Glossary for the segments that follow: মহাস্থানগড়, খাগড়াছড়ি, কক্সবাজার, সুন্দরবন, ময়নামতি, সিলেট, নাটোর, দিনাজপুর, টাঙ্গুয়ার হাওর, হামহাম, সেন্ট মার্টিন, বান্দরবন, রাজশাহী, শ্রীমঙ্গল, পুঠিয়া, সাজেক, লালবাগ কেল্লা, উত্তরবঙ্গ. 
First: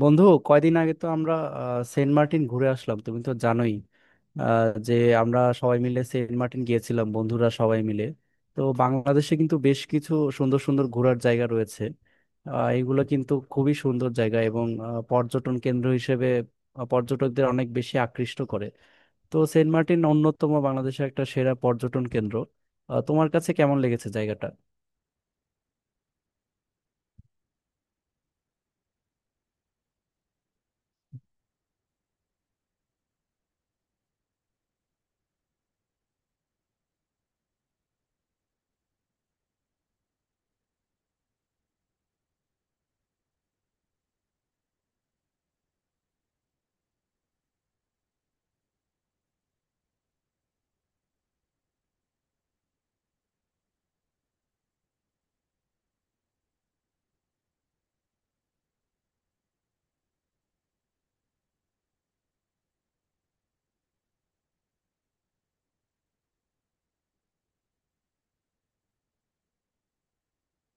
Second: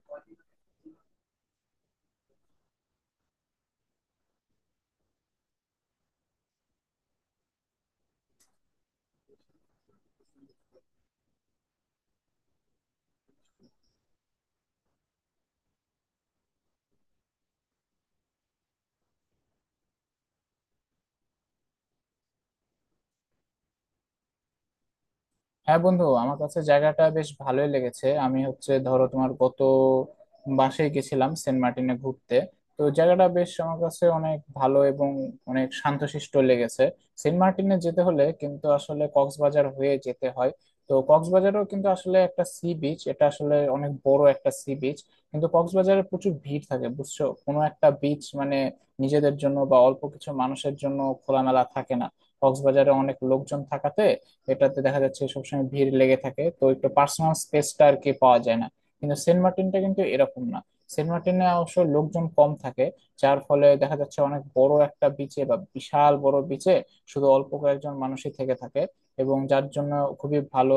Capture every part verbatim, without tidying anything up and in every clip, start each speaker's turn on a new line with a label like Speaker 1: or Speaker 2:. Speaker 1: বন্ধু কয়দিন আগে তো আমরা আহ, সেন্ট মার্টিন ঘুরে আসলাম। তুমি তো জানোই আহ, যে আমরা সবাই মিলে সেন্ট মার্টিন গিয়েছিলাম, বন্ধুরা সবাই মিলে। তো বাংলাদেশে কিন্তু বেশ কিছু সুন্দর সুন্দর ঘোরার জায়গা রয়েছে। আহ, এগুলো কিন্তু খুবই সুন্দর জায়গা এবং আহ, পর্যটন কেন্দ্র হিসেবে আহ, পর্যটকদের অনেক বেশি আকৃষ্ট করে। তো সেন্ট মার্টিন অন্যতম বাংলাদেশের একটা সেরা পর্যটন কেন্দ্র। আহ, তোমার কাছে কেমন লেগেছে জায়গাটা?
Speaker 2: হ্যাঁ বন্ধু, আমার কাছে জায়গাটা বেশ ভালোই লেগেছে। আমি হচ্ছে ধরো তোমার গত মাসেই গেছিলাম সেন্ট মার্টিনে ঘুরতে। তো জায়গাটা বেশ আমার কাছে অনেক ভালো এবং অনেক শান্তশিষ্ট লেগেছে। সেন্ট মার্টিনে যেতে হলে কিন্তু আসলে কক্সবাজার হয়ে যেতে হয়। তো কক্সবাজারও কিন্তু আসলে একটা সি বিচ, এটা আসলে অনেক বড় একটা সি বিচ, কিন্তু কক্সবাজারে প্রচুর ভিড় থাকে, বুঝছো। কোনো একটা বিচ মানে নিজেদের জন্য বা অল্প কিছু মানুষের জন্য খোলামেলা থাকে না। কক্সবাজারে অনেক লোকজন থাকাতে এটাতে দেখা যাচ্ছে সবসময় ভিড় লেগে থাকে, তো একটু পার্সোনাল স্পেসটা আর কি পাওয়া যায় না। কিন্তু সেন্ট মার্টিনটা কিন্তু এরকম না। সেন্ট মার্টিনে অবশ্য লোকজন কম থাকে, যার ফলে দেখা যাচ্ছে অনেক বড় একটা বিচে বা বিশাল বড় বিচে শুধু অল্প কয়েকজন মানুষই থেকে থাকে। এবং যার জন্য খুবই ভালো,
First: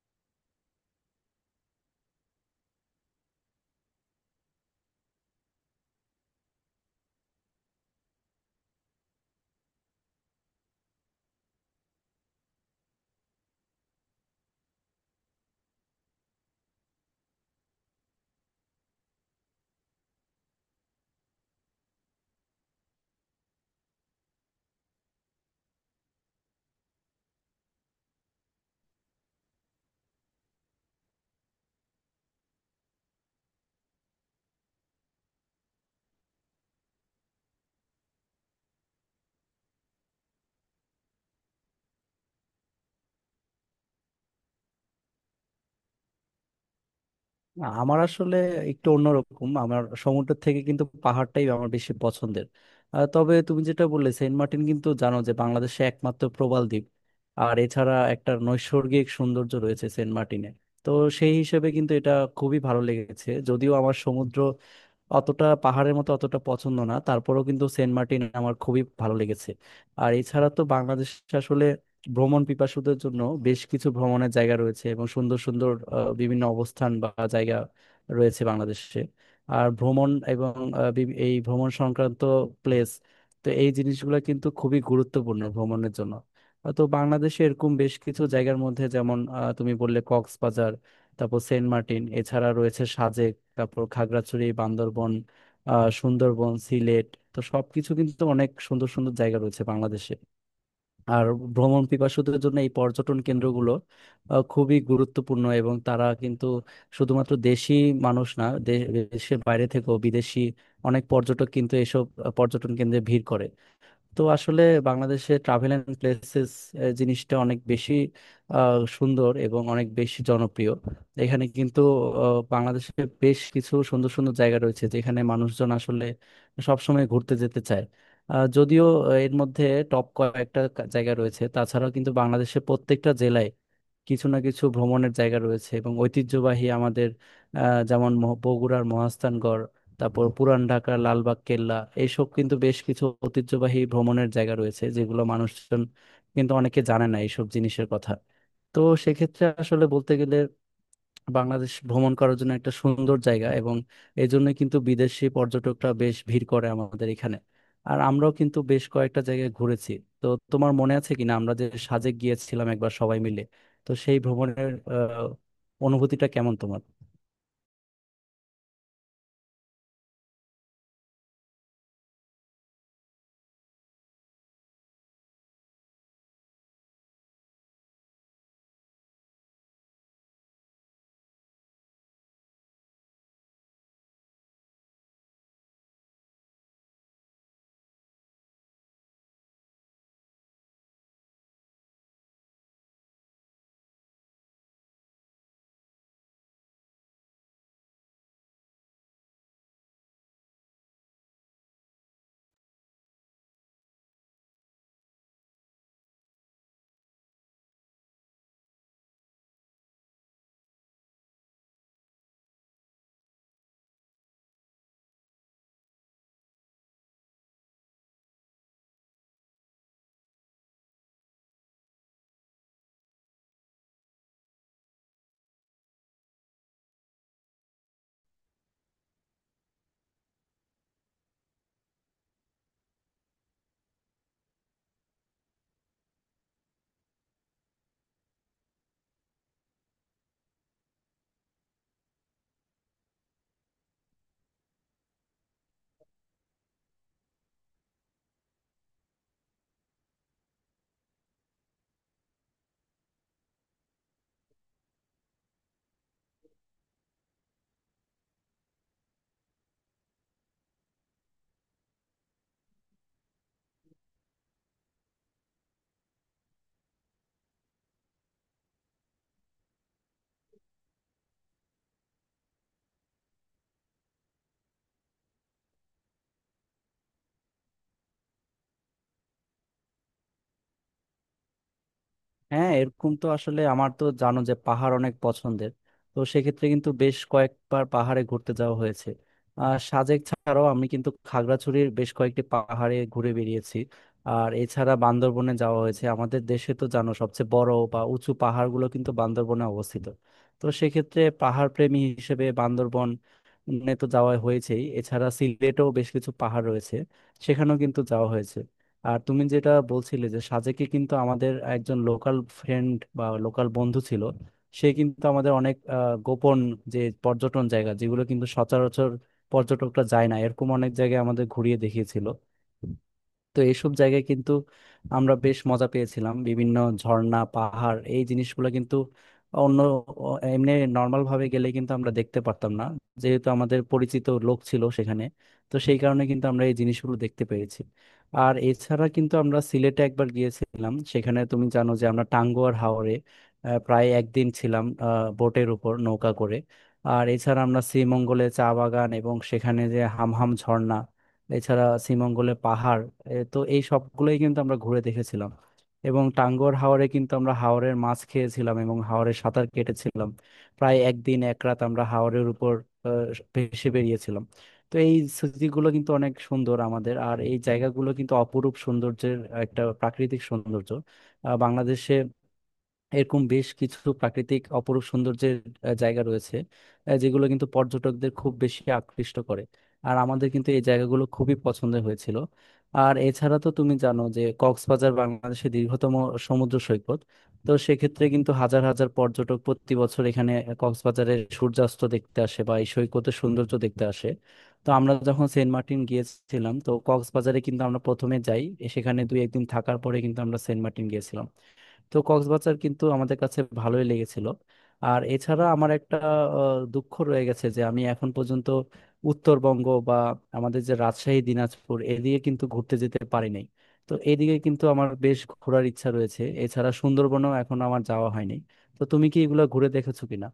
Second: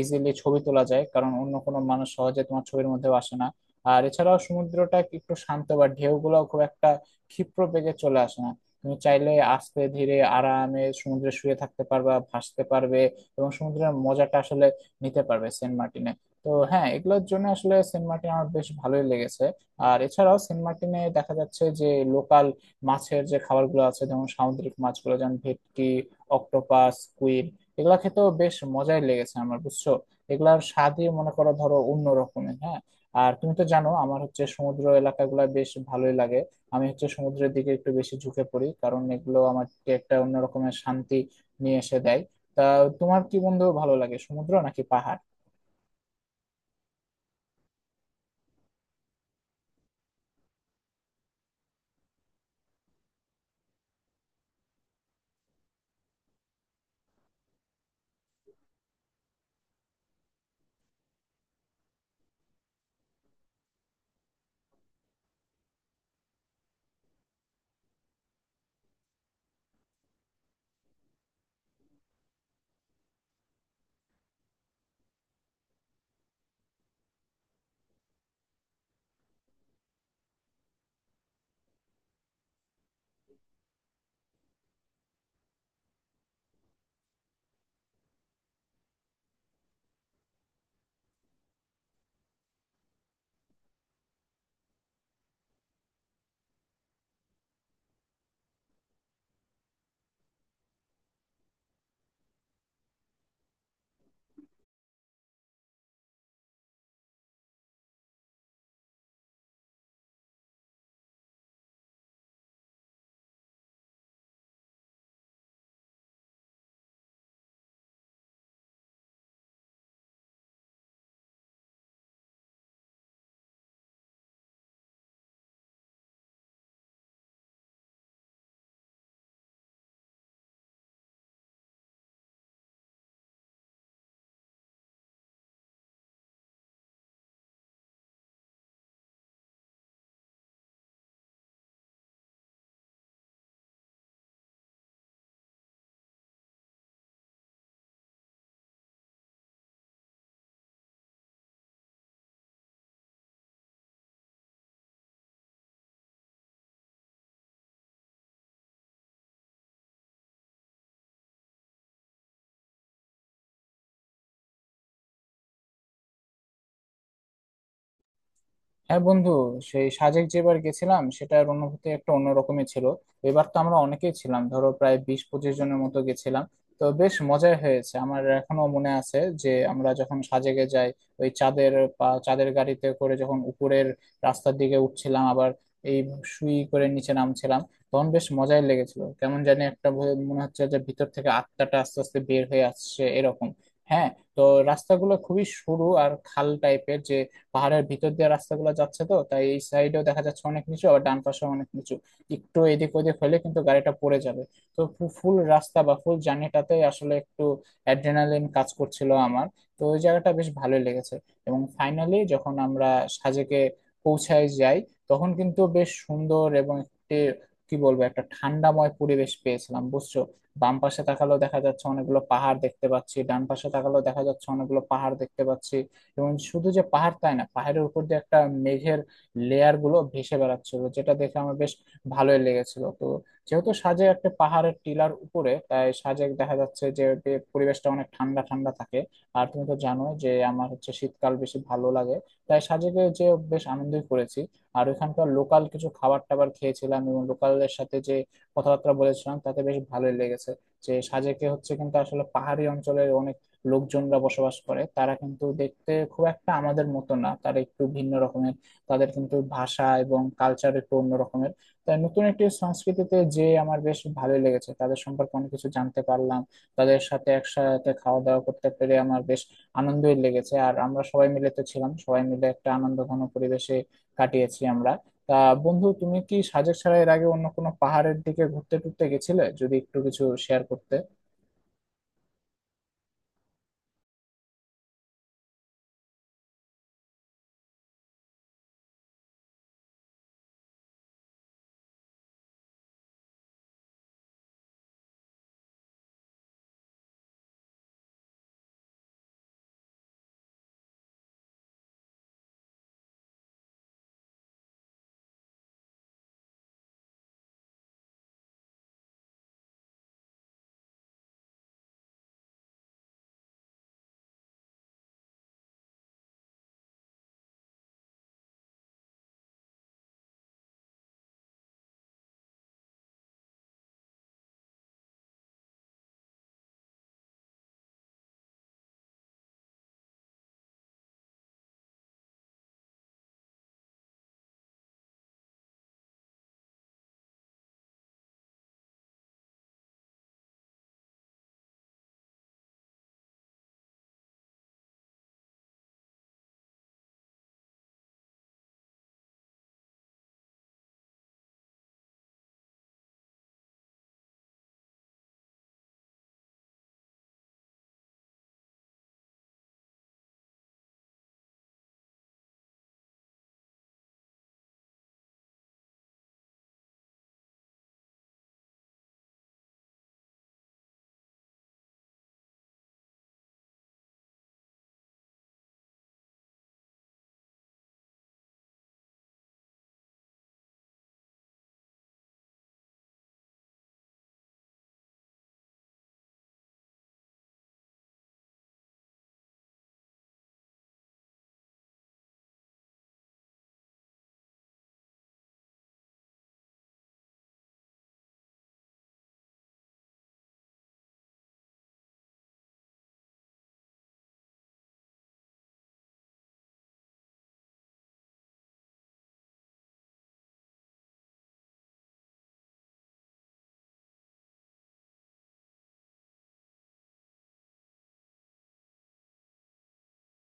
Speaker 2: ইজিলি ছবি তোলা যায়, কারণ অন্য কোনো মানুষ সহজে তোমার ছবির মধ্যেও আসে না। আর এছাড়াও সমুদ্রটা একটু শান্ত বা ঢেউগুলো খুব একটা ক্ষিপ্র বেগে চলে আসে না। তুমি চাইলে আস্তে ধীরে আরামে সমুদ্রে শুয়ে থাকতে পারবা, ভাসতে পারবে, এবং সমুদ্রের মজাটা আসলে নিতে পারবে সেন্ট মার্টিনে। তো হ্যাঁ, এগুলোর জন্য আসলে সেন্ট মার্টিন আমার বেশ ভালোই লেগেছে। আর এছাড়াও সেন্ট মার্টিনে দেখা যাচ্ছে যে লোকাল মাছের যে খাবারগুলো আছে, যেমন সামুদ্রিক মাছগুলো যেমন ভেটকি, অক্টোপাস, কুইল, এগুলা খেতেও বেশ মজাই লেগেছে আমার, বুঝছো। এগুলার স্বাদই মনে করো ধরো অন্য রকমের। হ্যাঁ, আর তুমি তো জানো আমার হচ্ছে সমুদ্র এলাকাগুলো বেশ ভালোই লাগে। আমি হচ্ছে সমুদ্রের দিকে একটু বেশি ঝুঁকে পড়ি, কারণ এগুলো আমাকে একটা অন্যরকমের শান্তি নিয়ে এসে দেয়। তা, তোমার কি বন্ধু ভালো লাগে, সমুদ্র নাকি পাহাড়?
Speaker 1: না, আমার আসলে একটু অন্যরকম, আমার সমুদ্রের থেকে কিন্তু পাহাড়টাই আমার বেশি পছন্দের। আহ, তবে তুমি যেটা বললে, সেন্ট মার্টিন কিন্তু জানো যে বাংলাদেশে একমাত্র প্রবাল দ্বীপ। আর এছাড়া একটা নৈসর্গিক সৌন্দর্য রয়েছে সেন্ট মার্টিনে। তো সেই হিসেবে কিন্তু এটা খুবই ভালো লেগেছে। যদিও আমার সমুদ্র অতটা, পাহাড়ের মতো অতটা পছন্দ না, তারপরেও কিন্তু সেন্ট মার্টিন আমার খুবই ভালো লেগেছে। আর এছাড়া তো বাংলাদেশ আসলে ভ্রমণ পিপাসুদের জন্য বেশ কিছু ভ্রমণের জায়গা রয়েছে এবং সুন্দর সুন্দর আহ, বিভিন্ন অবস্থান বা জায়গা রয়েছে বাংলাদেশে। আর ভ্রমণ এবং আহ, বিভি- এই ভ্রমণ সংক্রান্ত প্লেস, তো এই জিনিসগুলো কিন্তু খুবই গুরুত্বপূর্ণ ভ্রমণের জন্য। আহ, তো বাংলাদেশে এরকম বেশ কিছু জায়গার মধ্যে, যেমন আহ, তুমি বললে কক্সবাজার, তারপর সেন্ট মার্টিন, এছাড়া রয়েছে সাজেক, তারপর খাগড়াছড়ি, বান্দরবন, আহ সুন্দরবন, সিলেট। তো সবকিছু কিন্তু অনেক সুন্দর সুন্দর জায়গা রয়েছে বাংলাদেশে। আর ভ্রমণ পিপাসুদের জন্য এই পর্যটন কেন্দ্রগুলো আহ, খুবই গুরুত্বপূর্ণ এবং তারা কিন্তু শুধুমাত্র দেশি মানুষ না, দে- দেশের বাইরে থেকেও বিদেশি অনেক পর্যটক কিন্তু এসব আহ, পর্যটন কেন্দ্রে ভিড় করে। তো আসলে বাংলাদেশে ট্রাভেল এন্ড প্লেসেস জিনিসটা অনেক বেশি আহ, সুন্দর এবং অনেক বেশি জনপ্রিয়। এখানে কিন্তু আহ, বাংলাদেশে বেশ কিছু সুন্দর সুন্দর জায়গা রয়েছে যেখানে মানুষজন আসলে সবসময় ঘুরতে যেতে চায়। আহ, যদিও আহ, এর মধ্যে টপ কয়েকটা কা- জায়গা রয়েছে, তাছাড়াও কিন্তু বাংলাদেশে প্রত্যেকটা জেলায় কিছু না কিছু ভ্রমণের জায়গা রয়েছে এবং ঐতিহ্যবাহী আমাদের আহ, যেমন মহ- বগুড়ার মহাস্থানগড়, তারপর পুরান ঢাকার লালবাগ কেল্লা। এইসব কিন্তু বেশ কিছু ঐতিহ্যবাহী ভ্রমণের জায়গা রয়েছে যেগুলো মানুষজন, কিন্তু অনেকে জানে না এইসব জিনিসের কথা। তো সেক্ষেত্রে আসলে বলতে গেলে, বাংলাদেশ ভ্রমণ করার জন্য একটা সুন্দর জায়গা এবং এই জন্য কিন্তু বিদেশি পর্যটকরা বেশ ভিড় করে আমাদের এখানে। আর আমরাও কিন্তু বেশ কয়েকটা জায়গায় ঘুরেছি। তো তোমার মনে আছে কিনা আমরা যে সাজেক গিয়েছিলাম একবার সবাই মিলে? তো সেই ভ্রমণের আহ, অনুভূতিটা কেমন তোমার?
Speaker 2: হ্যাঁ বন্ধু, সেই সাজেক যেবার গেছিলাম সেটার অনুভূতি একটা অন্যরকমই ছিল। এবার তো আমরা অনেকেই ছিলাম, ধরো প্রায় বিশ পঁচিশ জনের মতো গেছিলাম। তো বেশ মজাই হয়েছে, আমার এখনো মনে আছে যে আমরা যখন সাজেকে যাই, ওই চাঁদের পা- চাঁদের গাড়িতে করে যখন উপরের রাস্তার দিকে উঠছিলাম, আবার এই সুই করে নিচে নামছিলাম, তখন বেশ মজাই লেগেছিল। কেমন জানি একটা ভয়- মনে হচ্ছে যে ভিতর থেকে আত্মাটা আস্তে আস্তে বের হয়ে আসছে এরকম। হ্যাঁ। তো রাস্তাগুলো খুবই সরু আর খাল টাইপের, যে পাহাড়ের ভিতর দিয়ে রাস্তাগুলো যাচ্ছে, তো তাই এই সাইডেও দেখা যাচ্ছে অনেক নিচু, আবার ডান পাশেও অনেক নিচু। একটু এদিক ওদিক হলে কিন্তু গাড়িটা পড়ে যাবে। তো ফুল রাস্তা বা ফুল জার্নিটাতে আসলে একটু অ্যাড্রেনালিন কাজ করছিল আমার। তো ওই জায়গাটা বেশ ভালোই লেগেছে। এবং ফাইনালি যখন আমরা সাজেকে পৌঁছায় যাই, তখন কিন্তু বেশ সুন্দর এবং একটি কি বলবো একটা ঠান্ডাময় পরিবেশ পেয়েছিলাম, বুঝছো। বাম পাশে তাকালেও দেখা যাচ্ছে অনেকগুলো পাহাড় দেখতে পাচ্ছি, ডান পাশে তাকালেও দেখা যাচ্ছে অনেকগুলো পাহাড় দেখতে পাচ্ছি। এবং শুধু যে পাহাড় তাই না, পাহাড়ের উপর দিয়ে একটা মেঘের লেয়ার গুলো ভেসে বেড়াচ্ছিল, যেটা দেখে আমার বেশ ভালোই লেগেছিল। তো যেহেতু সাজেক একটা পাহাড়ের টিলার উপরে, তাই সাজেক দেখা যাচ্ছে যে যে পরিবেশটা অনেক ঠান্ডা ঠান্ডা থাকে। আর তুমি তো জানো যে আমার হচ্ছে শীতকাল বেশি ভালো লাগে, তাই সাজেকে যে বেশ আনন্দই করেছি। আর ওখানকার লোকাল কিছু খাবার টাবার খেয়েছিলাম এবং লোকালদের সাথে যে কথাবার্তা বলেছিলাম, তাতে বেশ ভালোই লেগেছে। যে সাজেকে হচ্ছে কিন্তু আসলে পাহাড়ি অঞ্চলের অনেক লোকজনরা বসবাস করে, তারা কিন্তু দেখতে খুব একটা আমাদের মতো না, তারা একটু ভিন্ন রকমের। তাদের কিন্তু ভাষা এবং কালচার একটু অন্য রকমের। তাই নতুন একটি সংস্কৃতিতে যে আমার বেশ ভালোই লেগেছে, তাদের সম্পর্কে অনেক কিছু জানতে পারলাম। তাদের সাথে একসাথে খাওয়া দাওয়া করতে পেরে আমার বেশ আনন্দই লেগেছে। আর আমরা সবাই মিলে তো ছিলাম, সবাই মিলে একটা আনন্দঘন পরিবেশে কাটিয়েছি আমরা। তা বন্ধু, তুমি কি সাজেক ছাড়া এর আগে অন্য কোনো পাহাড়ের দিকে ঘুরতে টুরতে গেছিলে, যদি একটু কিছু শেয়ার করতে?
Speaker 1: হ্যাঁ, এরকম তো আসলে আমার, তো জানো যে পাহাড় অনেক পছন্দের, তো সেক্ষেত্রে কিন্তু বেশ কয়েকবার পাহাড়ে ঘুরতে যাওয়া হয়েছে। আর সাজেক ছাড়াও আমি কিন্তু খাগড়াছড়ির বেশ কয়েকটি পাহাড়ে ঘুরে বেরিয়েছি। আর এছাড়া বান্দরবনে যাওয়া হয়েছে। আমাদের দেশে তো জানো সবচেয়ে বড় বা উঁচু পাহাড়গুলো কিন্তু বান্দরবনে অবস্থিত। তো সেক্ষেত্রে পাহাড় প্রেমী হিসেবে বান্দরবন তো যাওয়া হয়েছেই। এছাড়া সিলেটেও বেশ কিছু পাহাড় রয়েছে, সেখানেও কিন্তু যাওয়া হয়েছে। আর তুমি যেটা বলছিলে যে সাজেকে কিন্তু আমাদের একজন লোকাল ফ্রেন্ড বা লোকাল বন্ধু ছিল। সে কিন্তু আমাদের অনেক আহ, গোপন যে পর্যটন জায়গা, যেগুলো কিন্তু সচরাচর পর্যটকরা যায় না, এরকম অনেক জায়গায় আমাদের ঘুরিয়ে দেখিয়েছিল। তো এইসব জায়গায় কিন্তু আমরা বেশ মজা পেয়েছিলাম। বিভিন্ন ঝর্ণা, পাহাড়, এই জিনিসগুলো কিন্তু অন্য অ- এমনি নর্মাল ভাবে গেলে কিন্তু আমরা দেখতে পারতাম না। যেহেতু আমাদের পরিচিত লোক ছিল সেখানে, তো সেই কারণে কিন্তু আমরা এই জিনিসগুলো দেখতে পেরেছি। আর এছাড়া কিন্তু আমরা সিলেটে একবার গিয়েছিলাম, সেখানে তুমি জানো যে আমরা টাঙ্গুয়ার হাওরে আহ, প্রায় একদিন ছিলাম আহ, বোটের উপর নৌকা করে। আর এছাড়া আমরা শ্রীমঙ্গলে চা বাগান এবং সেখানে যে হামহাম ঝর্ণা, এছাড়া শ্রীমঙ্গলে পাহাড়, এ তো এই সবগুলোই কিন্তু আমরা ঘুরে দেখেছিলাম। এবং টাঙ্গর হাওরে কিন্তু আমরা হাওরের মাছ খেয়েছিলাম এবং হাওরে সাঁতার কেটেছিলাম। প্রায় একদিন এক রাত আমরা হাওরের উপর আহ, ভেসে বেরিয়েছিলাম। তো এই স্মৃতিগুলো কিন্তু অনেক সুন্দর আমাদের, আর এই জায়গাগুলো কিন্তু অপরূপ সৌন্দর্যের, একটা প্রাকৃতিক সৌন্দর্য। আহ, বাংলাদেশে এরকম বেশ কিছু প্রাকৃতিক অপরূপ সৌন্দর্যের আহ, জায়গা রয়েছে, আহ, যেগুলো কিন্তু পর্যটকদের খুব বেশি আকৃষ্ট করে। আর আমাদের কিন্তু এই জায়গাগুলো খুবই পছন্দের হয়েছিল। আর এছাড়া তো তুমি জানো যে কক্সবাজার বাংলাদেশের দীর্ঘতম সমুদ্র সৈকত। তো সেক্ষেত্রে কিন্তু হাজার হাজার পর্যটক প্রতি বছর এখানে কক্সবাজারের সূর্যাস্ত দেখতে আসে বা এই সৈকতের সৌন্দর্য দেখতে আসে। তো আমরা যখন সেন্ট মার্টিন গিয়েছিলাম, তো কক্সবাজারে কিন্তু আমরা প্রথমে যাই, সেখানে দুই একদিন থাকার পরে কিন্তু আমরা সেন্ট মার্টিন গিয়েছিলাম। তো কক্সবাজার কিন্তু আমাদের কাছে ভালোই লেগেছিল। আর এছাড়া আমার একটা আহ, দুঃখ রয়ে গেছে যে আমি এখন পর্যন্ত উত্তরবঙ্গ বা আমাদের যে রাজশাহী, দিনাজপুর, এদিকে কিন্তু ঘুরতে যেতে পারি নাই। তো এদিকে কিন্তু আমার বেশ ঘোরার ইচ্ছা রয়েছে। এছাড়া সুন্দরবনও এখন আমার যাওয়া হয়নি। তো তুমি কি এগুলো ঘুরে দেখেছো কিনা?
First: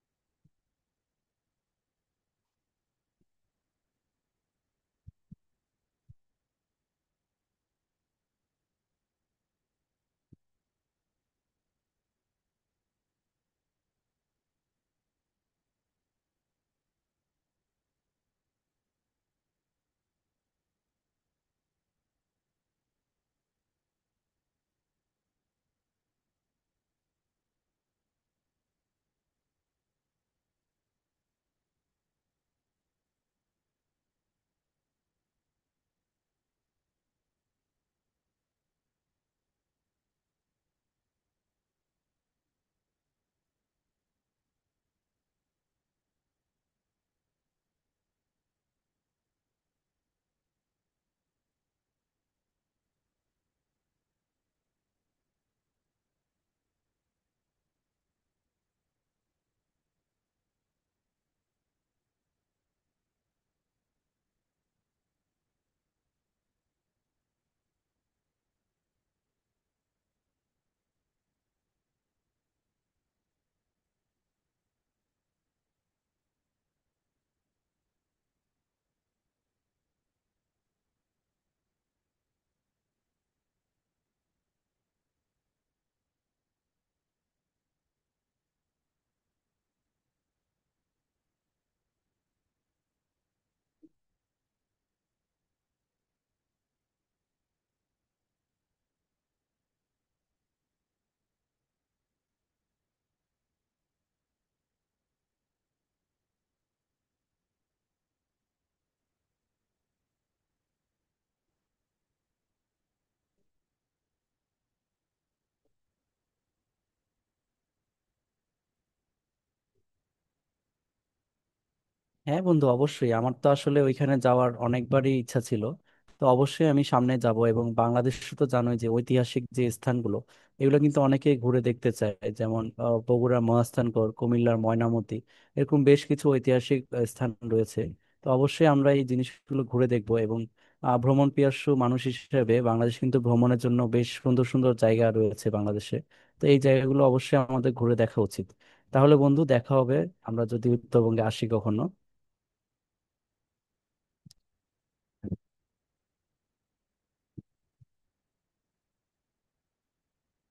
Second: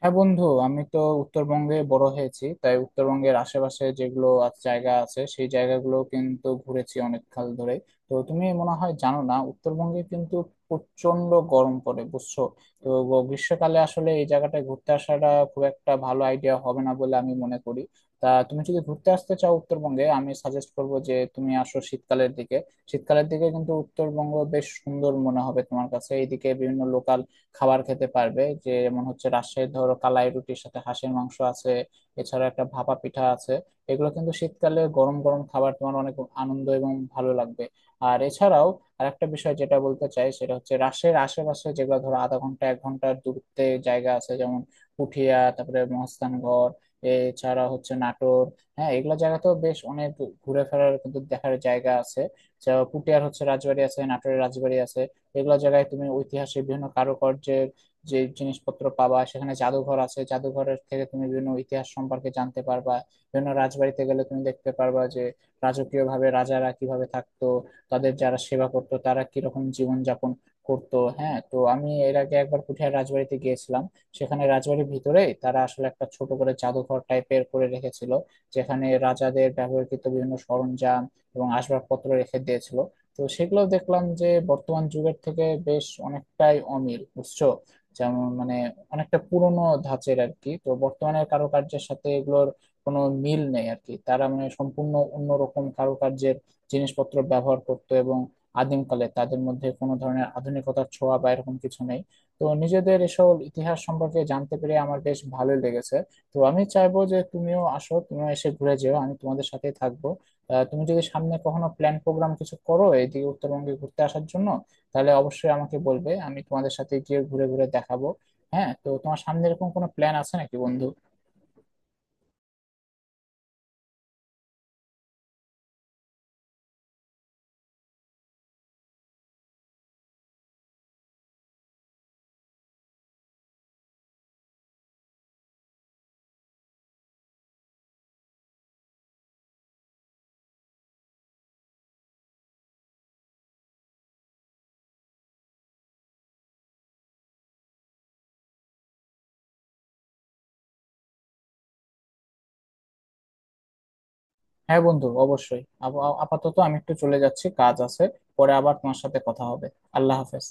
Speaker 2: হ্যাঁ বন্ধু, আমি তো উত্তরবঙ্গে বড় হয়েছি, তাই উত্তরবঙ্গের আশেপাশে যেগুলো আ- জায়গা আছে সেই জায়গাগুলো কিন্তু ঘুরেছি অনেক কাল ধরে। তো তুমি মনে হয় জানো না, উত্তরবঙ্গে কিন্তু প্রচন্ড গরম পড়ে, বুঝছো। তো গ- গ্রীষ্মকালে আসলে এই জায়গাটায় ঘুরতে আসাটা খুব একটা ভালো আইডিয়া হবে না বলে আমি মনে করি। তা তুমি যদি ঘুরতে আসতে চাও উত্তরবঙ্গে, আমি সাজেস্ট করবো যে তুমি আসো শীতকালের দিকে। শীতকালের দিকে কিন্তু উত্তরবঙ্গ বেশ সুন্দর মনে হবে তোমার কাছে। এইদিকে বিভিন্ন লোকাল খাবার খেতে পারবে, যে যেমন হচ্ছে রাজশাহীর ধরো কালাই রুটির সাথে হাঁসের মাংস আছে, এছাড়া একটা ভাপা পিঠা আছে। এগুলো কিন্তু শীতকালে গরম গরম খাবার, তোমার অনেক আনন্দ এবং ভালো লাগবে। আর এছাড়াও আরেকটা বিষয় যেটা বলতে চাই, সেটা হচ্ছে রাজশাহীর আশেপাশে যেগুলো ধরো আধা ঘন্টা এক ঘন্টার দূরত্বে জায়গা আছে, যেমন পুঠিয়া, তারপরে মহাস্থানগড়, এছাড়া হচ্ছে নাটোর। হ্যাঁ, এগুলো জায়গাতেও বেশ অনেক ঘুরে ফেরার কিন্তু দেখার জায়গা আছে। যা পুঠিয়ার হচ্ছে রাজবাড়ি আছে, নাটোরের রাজবাড়ি আছে। এগুলো জায়গায় তুমি ঐতিহাসিক বিভিন্ন কারুকার্যের যে জিনিসপত্র পাবা, সেখানে জাদুঘর আছে, জাদুঘরের থেকে তুমি বিভিন্ন ইতিহাস সম্পর্কে জানতে পারবা। বিভিন্ন রাজবাড়িতে গেলে তুমি দেখতে পারবা যে রাজকীয় ভাবে রাজারা কিভাবে থাকতো, তাদের যারা সেবা করতো তারা কিরকম জীবন যাপন করতো। হ্যাঁ, তো আমি এর আগে একবার পুঠিয়া রাজবাড়িতে গিয়েছিলাম, সেখানে রাজবাড়ির ভিতরে তারা আসলে একটা ছোট করে জাদুঘর টাইপের করে রেখেছিল, যেখানে রাজাদের ব্যবহৃত বিভিন্ন সরঞ্জাম এবং আসবাবপত্র রেখে দিয়েছিল। তো সেগুলো দেখলাম যে বর্তমান যুগের থেকে বেশ অনেকটাই অমিল, বুঝছো। যেমন মানে অনেকটা পুরনো ধাঁচের আর কি, তো বর্তমানের কারুকার্যের সাথে এগুলোর কোনো মিল নেই আর কি, তারা মানে সম্পূর্ণ অন্যরকম কারুকার্যের জিনিসপত্র ব্যবহার করতো এবং আদিমকালে তাদের মধ্যে কোনো ধরনের আধুনিকতার ছোঁয়া বা এরকম কিছু নেই। তো নিজেদের এসব ইতিহাস সম্পর্কে জানতে পেরে আমার বেশ ভালোই লেগেছে। তো আমি চাইবো যে তুমিও আসো, তুমিও এসে ঘুরে যেও, আমি তোমাদের সাথেই থাকবো। আহ, তুমি যদি সামনে কখনো প্ল্যান প্রোগ্রাম কিছু করো এইদিকে উত্তরবঙ্গে ঘুরতে আসার জন্য, তাহলে অবশ্যই আমাকে বলবে, আমি তোমাদের সাথে গিয়ে ঘুরে ঘুরে দেখাবো। হ্যাঁ, তো তোমার সামনে এরকম কোনো প্ল্যান আছে নাকি বন্ধু?
Speaker 1: হ্যাঁ বন্ধু, অবশ্যই আমার তো আসলে ওইখানে যাওয়ার অনেকবারই ইচ্ছা ছিল, তো অবশ্যই আমি সামনে যাব। এবং বাংলাদেশ তো জানোই যে ঐতিহাসিক যে স্থানগুলো, এগুলো কিন্তু অনেকে ঘুরে দেখতে চায়। যেমন আহ, বগুড়ার মহাস্থানগড়, কুমিল্লার ময়নামতি, এরকম বেশ কিছু ঐতিহাসিক আহ, স্থান রয়েছে। তো অবশ্যই আমরা এই জিনিসগুলো ঘুরে দেখব। এবং আহ, ভ্রমণ পিপাসু মানুষ হিসেবে বাংলাদেশ কিন্তু ভ্রমণের জন্য বেশ সুন্দর সুন্দর জায়গা রয়েছে বাংলাদেশে। তো এই জায়গাগুলো অবশ্যই আমাদের ঘুরে দেখা উচিত। তাহলে বন্ধু দেখা হবে আমরা যদি উত্তরবঙ্গে আসি কখনো।
Speaker 2: হ্যাঁ বন্ধু, অবশ্যই। আপ- আপাতত আমি একটু চলে যাচ্ছি, কাজ আছে। পরে আবার তোমার সাথে কথা হবে। আল্লাহ হাফেজ।